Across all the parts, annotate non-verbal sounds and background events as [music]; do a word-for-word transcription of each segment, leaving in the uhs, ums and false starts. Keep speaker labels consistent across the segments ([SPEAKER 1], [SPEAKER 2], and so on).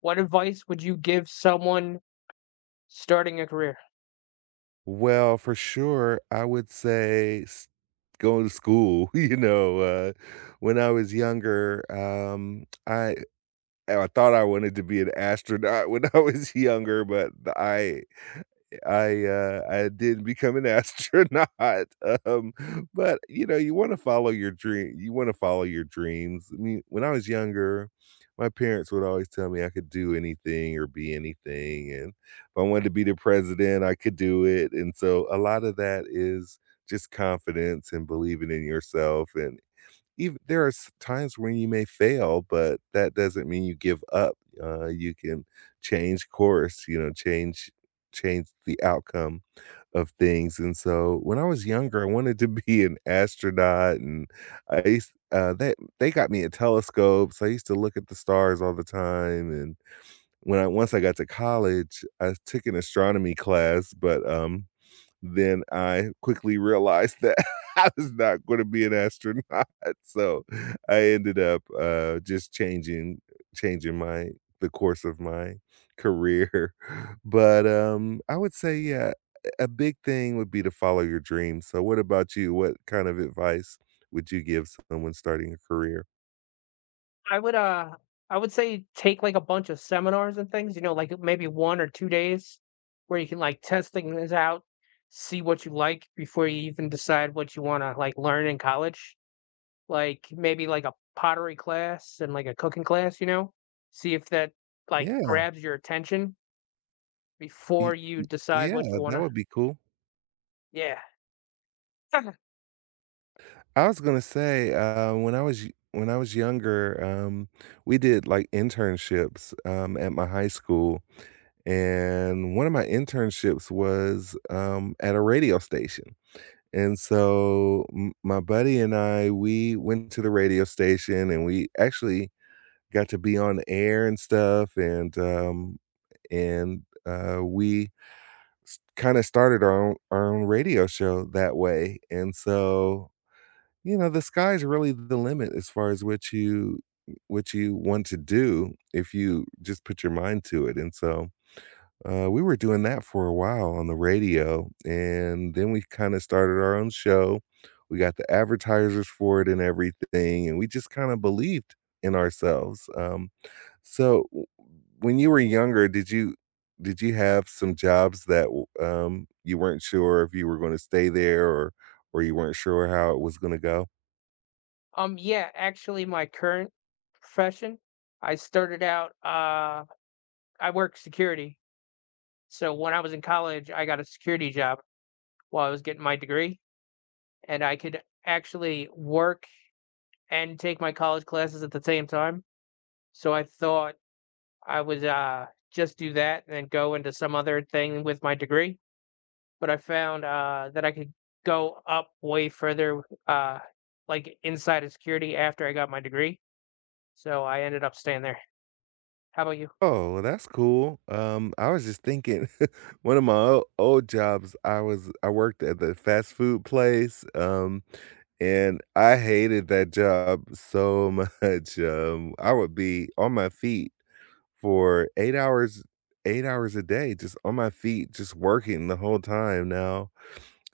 [SPEAKER 1] What advice would you give someone starting a career?
[SPEAKER 2] Well, for sure, I would say s going to school, [laughs] you know, uh, when I was younger, um, I I thought I wanted to be an astronaut [laughs] when I was younger, but I I, uh, I didn't become an [laughs] astronaut, um, but, you know, you wanna follow your dream you wanna follow your dreams. I mean, when I was younger, my parents would always tell me I could do anything or be anything, and if I wanted to be the president, I could do it, and so a lot of that is just confidence and believing in yourself, and even there are s times when you may fail, but that doesn't mean you give up. Uh, you can change course, you know, change change the outcome of things. And so, when I was younger, I wanted to [laughs] be an astronaut, and I used uh, they they got me a telescope, so I used to look at the stars all the time, and when I once I got to college, I took an astronomy class, but, um then I quickly realized that [laughs] I was not gonna be an astronaut, [laughs] so I ended up, uh, just changing changing my the course of my career. [laughs] But, um, I would say, yeah, a big thing would be to follow your dreams. So what about you? What kind of advice would you give someone starting a career?
[SPEAKER 1] I would, uh, I would say take like a bunch of seminars and things, you know, like maybe one or two days where you can like test things out, see what you like before you even decide what you wanna like learn in college. Like maybe like a pottery class and like a cooking class, you know? See if that like
[SPEAKER 2] Yeah.
[SPEAKER 1] grabs your attention
[SPEAKER 2] Y
[SPEAKER 1] before you decide
[SPEAKER 2] Yeah,
[SPEAKER 1] what you
[SPEAKER 2] that
[SPEAKER 1] wanna.
[SPEAKER 2] would be cool.
[SPEAKER 1] Yeah. [laughs]
[SPEAKER 2] I was gonna say, uh, when I was y- when I was younger, um, we did like internships, um, at my high school, and one of my internships was, um, at a radio station. And so m- my buddy and I, we went to the radio station, and we actually got to be on air and stuff, and um, and uh, we kind of started our own, our own radio show that way. And so you know, the sky's really the limit as far as what you what you want to do if you just put your mind to it. And so, uh, we were doing that for a while on the radio, and then we kinda started our own show. We got the advertisers for it and everything, and we just kinda believed in ourselves. Um, so w When you were younger, did you did you have some jobs that w um, you weren't sure if you were gonna stay there, or or you weren't sure how it was gonna go?
[SPEAKER 1] Um, yeah, actually, my current profession, I started out, uh, I work security. So when I was in college, I got a security job while I was getting my degree, and I could actually work and take my college classes at the same time. So I thought I would uh, just do that and then go into some other thing with my degree. But I found uh, that I could go up way further, uh, like inside of security after I got my degree. So I ended up staying there. How about you?
[SPEAKER 2] Oh, well, that's cool. Um, I was just thinking, [laughs] one of my o old jobs, I was I worked at the fast food place, um, and I hated that job [laughs] so much. Um, I would be on my feet for eight hours eight hours a day, just on my feet, just working the whole time now.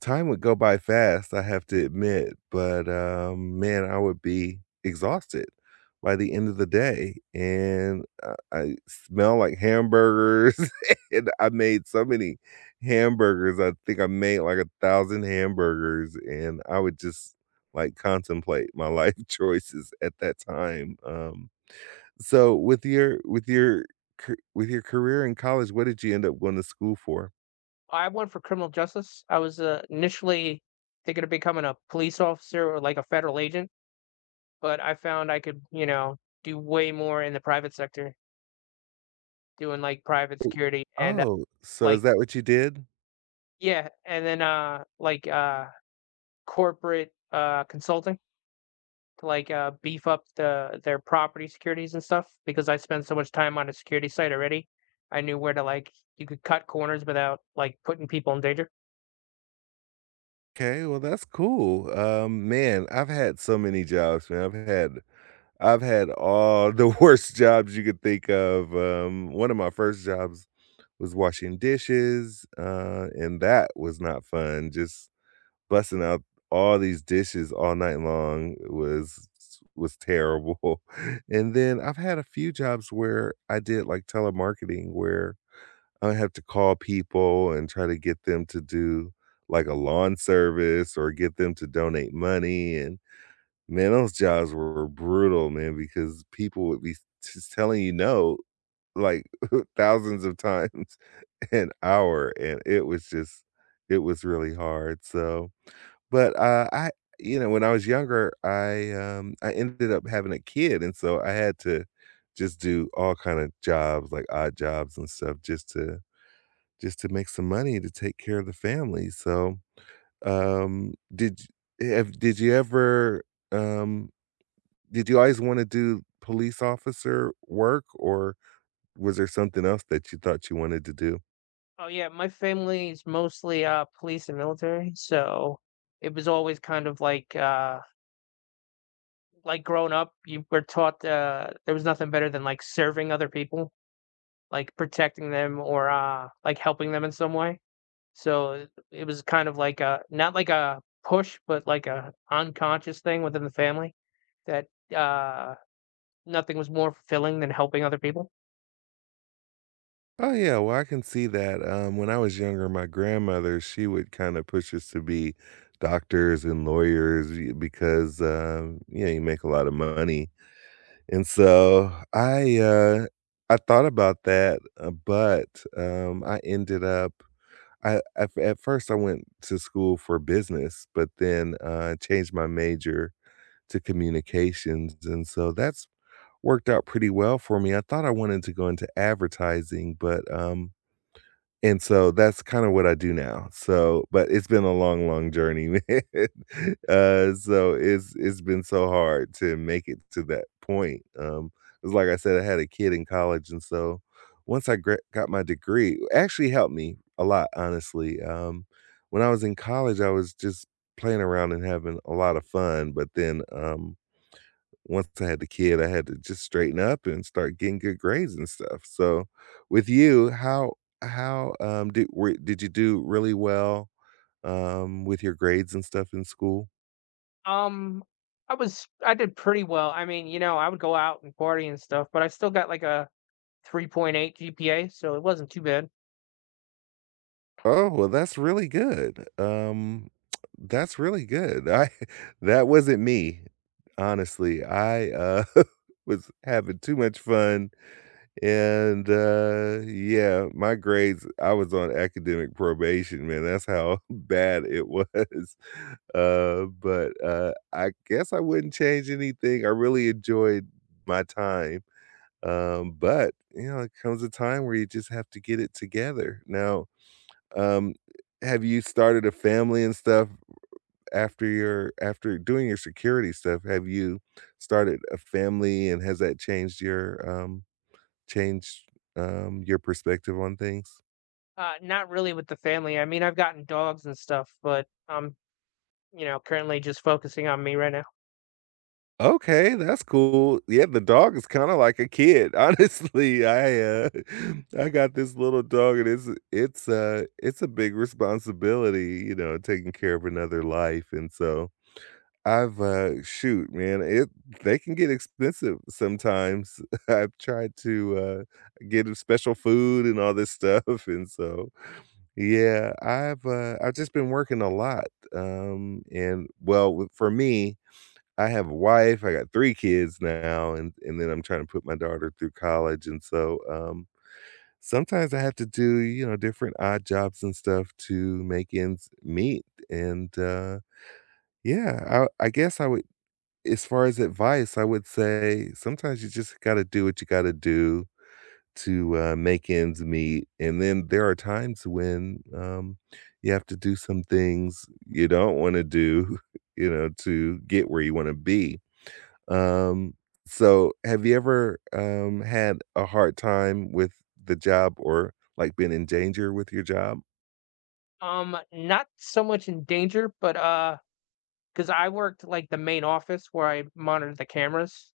[SPEAKER 2] Time would go by fast, I have to admit, but, um, man, I would be exhausted by the end of the day, and I I smell like hamburgers, [laughs] and I made so many hamburgers, I think I made like one thousand hamburgers, and I would just, like, contemplate my life [laughs] choices at that time. Um, so with your with your ca with your career in college, what did you end up going to school for?
[SPEAKER 1] I went for criminal justice. I was uh, initially thinking of becoming a police officer or like a federal agent, but I found I could, you know, do way more in the private sector, doing like private
[SPEAKER 2] Oh,
[SPEAKER 1] security and uh,
[SPEAKER 2] oh, so is
[SPEAKER 1] like
[SPEAKER 2] that what you did?
[SPEAKER 1] yeah, and then uh like uh corporate uh consulting to like uh beef up the their property securities and stuff because I spent so much time on a security site already. I knew where to like you could cut corners without like putting people in danger.
[SPEAKER 2] Okay, well, that's cool. Um, man, I've had so many jobs, man. I've had I've had all the [laughs] worst jobs you could think of. Um, one of my first jobs was washing dishes, uh, and that was not fun. Just busting out all these dishes all night long was was terrible. [laughs] And then I've had a few jobs where I did like telemarketing, where I have to call people and try to get them to do, like, a lawn service, or get them to donate money, and, man, those jobs were brutal, man, because people would be just telling you no, like, [laughs] thousands of times [laughs] an hour, and it was just it was really hard. So but, uh, I you know, When I was younger, I, um, I ended up having a kid, and so I had to just do all kinda jobs, like odd jobs and stuff, just to just to make some money to take care of the family. So, um, did y have did you ever, um did you always wanna do police officer work, or was there something else that you thought you wanted to do?
[SPEAKER 1] Oh yeah, my family is mostly uh police and military, so it was always kind of like uh like growing up, you were taught uh there was nothing better than like serving other people, like protecting them or uh like helping them in some way. So it it was kind of like a not like a push, but like a unconscious thing within the family that uh nothing was more fulfilling than helping other people.
[SPEAKER 2] Oh, yeah, well, I can see that. Um, when I was younger, my grandmother, she would kinda push us to be doctors and lawyers y because, um, you know, you make a lot of money. And so I uh I thought about that, uh, but um I ended up I, I at first I went to school for business, but then, uh, changed my major to communications, and so that's worked out pretty well for me. I thought I wanted to go into advertising, but, um, and so that's kinda what I do now. So but it's been a long, long journey, [laughs] man. Uh, so it's it's been so hard to make it to that point. Um, 'cause like I said, I had a kid in college, and so once I gra got my degree, it actually helped me a lot, honestly. Um, when I was in college, I was just playing around and having a lot of fun, but then, um, once I had the kid, I had to just straighten up and start getting good grades and stuff. So, with you, how how, um, did were did you do really well, um, with your grades and stuff in school?
[SPEAKER 1] Um I was I did pretty well. I mean, you know, I would go out and party and stuff, but I still got like a three point eight G P A, so it wasn't too bad.
[SPEAKER 2] Oh, well, that's really good. Um, [tsk] that's really good. I [laughs] That wasn't me, honestly. I, uh, [laughs] was having too much fun, and, uh, yeah, my grades, I was on academic probation, man. That's how [laughs] bad it was. Uh, but, uh, I guess I wouldn't change anything. I really enjoyed my time, um, but, you know, it comes a time where you just have to get it together. Now, um, have you started a family and stuff after your, after doing your security stuff? Have you started a family, and has that changed your, um changed, um, your perspective on things?
[SPEAKER 1] Uh, not really with the family. I mean, I've gotten dogs and stuff, but I'm you know currently just focusing on me right now.
[SPEAKER 2] Okay, that's cool. Yeah, the dog is kinda like a kid, [laughs] honestly. I, uh, [laughs] I got this little dog, and it's it's a it's a big responsibility, you know, taking care of another life. And so I've, uh, shoot, man, it they can get expensive sometimes. [laughs] I've tried to, uh, get 'em special food and all this [laughs] stuff, and so yeah, I've, uh, I've just been working a lot, um, and well, w for me, I have a wife, I got three kids now, and and then I'm trying to put my daughter through college, and so, um, sometimes I have to do, you know, different odd jobs and stuff to make ends meet. And, uh, yeah, I I guess I would, as far as advice, I would say sometimes you just gotta do what you gotta do to, uh, make ends meet, and then there are times when, um, you have to do some things you don't wanna do, [laughs] you know, to get where you wanna be. Um, so have you ever, um, had a hard time with the job, or, like, been in danger with your job?
[SPEAKER 1] Um, not so much in danger, but uh, because I worked like the main office where I monitored the cameras.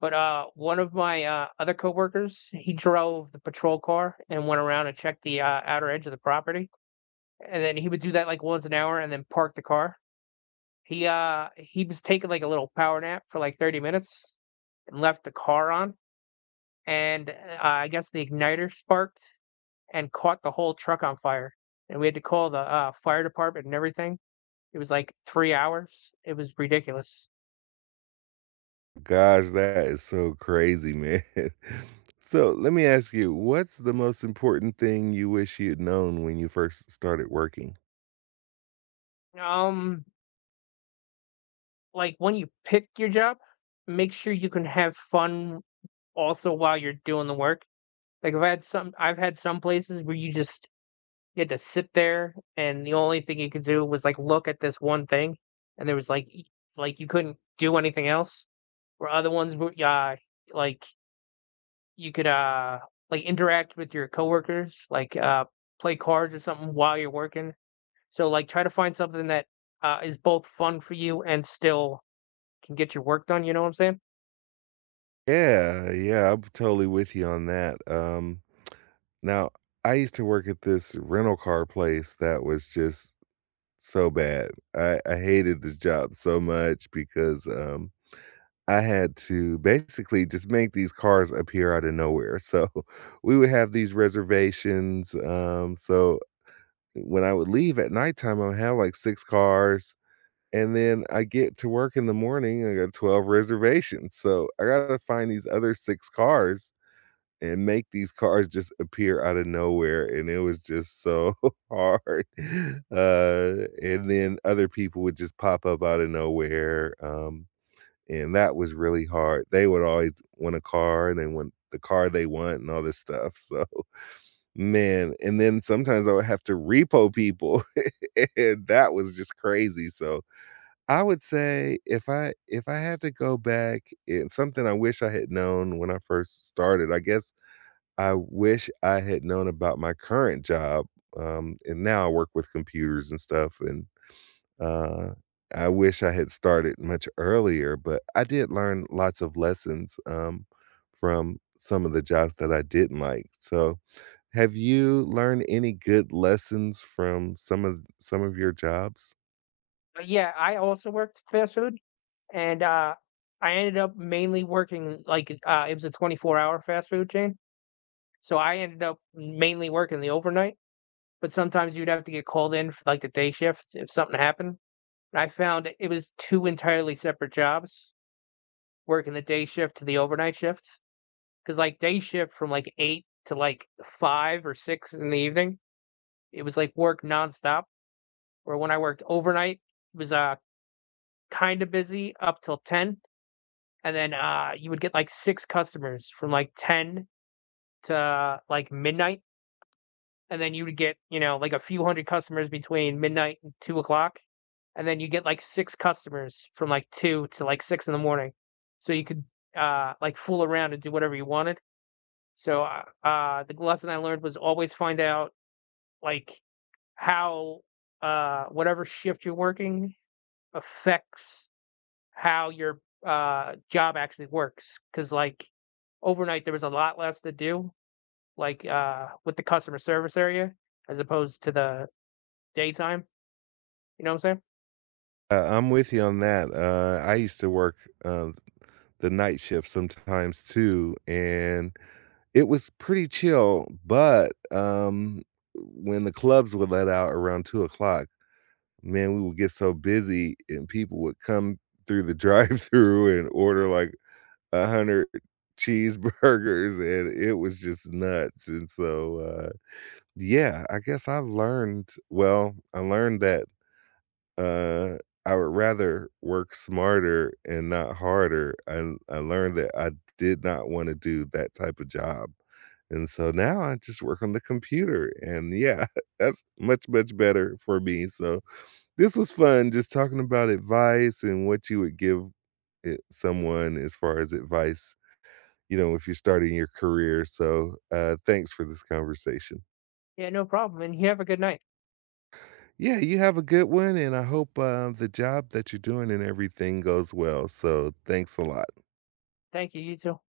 [SPEAKER 1] But uh, one of my uh, other coworkers, he drove the patrol car and went around and checked the uh, outer edge of the property, and then he would do that like once an hour and then park the car. He uh he was taking like a little power nap for like thirty minutes, and left the car on, and uh, I guess the igniter sparked and caught the whole truck on fire. And we had to call the uh, fire department and everything. It was like three hours. It was ridiculous.
[SPEAKER 2] Gosh, that is so crazy, man. [laughs] So let me ask you, what's the most important thing you wish you'd known when you first started working?
[SPEAKER 1] Um, like when you pick your job, make sure you can have fun also while you're doing the work. Like I've had some, I've had some places where you just you had to sit there, and the only thing you could do was like look at this one thing, and there was like y- like you couldn't do anything else or other ones where uh, like you could uh like interact with your coworkers, like uh play cards or something while you're working. So like try to find something that uh is both fun for you and still can get your work done, you know what I'm saying?
[SPEAKER 2] Yeah, yeah, I'm totally with you on that. Um, now I used to work at this rental car place that was just so bad. I I hated this job so much because, um, I had to basically just make these cars appear out of nowhere. So [laughs] we would have these reservations, um, so when I would leave at nighttime, I'll have, like, six cars, and then I get to work in the morning, I got twelve reservations, so I gotta find these other six cars and make these cars just appear out of nowhere, and it was just so [laughs] hard. [laughs] Uh, and then other people would just pop up out of nowhere, um, and that was really hard. They would always want a car, and they want the car they want and all this stuff. So man, and then sometimes I would have to repo people, [laughs] and that was just crazy. So I would say, if I if I had to go back and something I wish I had known when I first started, I guess I wish I had known about my current job, um, and now I work with computers and stuff, and, uh, I wish I had started much earlier, but I did learn lots of lessons, um, from some of the jobs that I didn't like. So, have you learned any good lessons from some of some of your jobs?
[SPEAKER 1] But yeah, I also worked fast food and uh I ended up mainly working like uh it was a twenty-four hour fast food chain. So I ended up mainly working the overnight, but sometimes you'd have to get called in for like the day shifts if something happened. I found it was two entirely separate jobs, working the day shift to the overnight shift. Because like, day shift from, like, eight to, like, five or six in the evening, it was, like, work nonstop. Or when I worked overnight, it was, uh, kinda busy up till ten, and then, uh, you would get, like, six customers from, like, ten to, like, midnight, and then you would get you know like a few hundred customers between midnight and two o'clock, and then you get like six customers from like two to like six in the morning, so you could uh like fool around and do whatever you wanted. So uh, uh the lesson I learned was always find out like how uh whatever shift you're working affects how your uh job actually works because like overnight there was a lot less to do like uh with the customer service area as opposed to the daytime. You know what I'm saying?
[SPEAKER 2] Uh, I'm with you on that. Uh, I used to work, uh, the night shift sometimes too, and it was pretty chill. But um, when the clubs would let out around two o'clock, man, we would get so busy and people would come through the [laughs] drive-through and order like one hundred cheeseburgers, and it was just nuts. And so, uh, yeah, I guess I learned, well, I learned that, uh, I would rather work smarter and not harder, and I learned that I did not wanna do that type of job. And so now I just work on the computer, and yeah, [laughs] that's much, much better for me. So this was fun, just talking about advice and what you would give it someone as far as advice, you know, if you're starting your career. So, uh, thanks for this conversation.
[SPEAKER 1] Yeah, no problem. And you have a good night.
[SPEAKER 2] Yeah, you have a good one, and I hope, uh, the job that you're doing and everything goes well. So, thanks a lot.
[SPEAKER 1] Thank you. You too.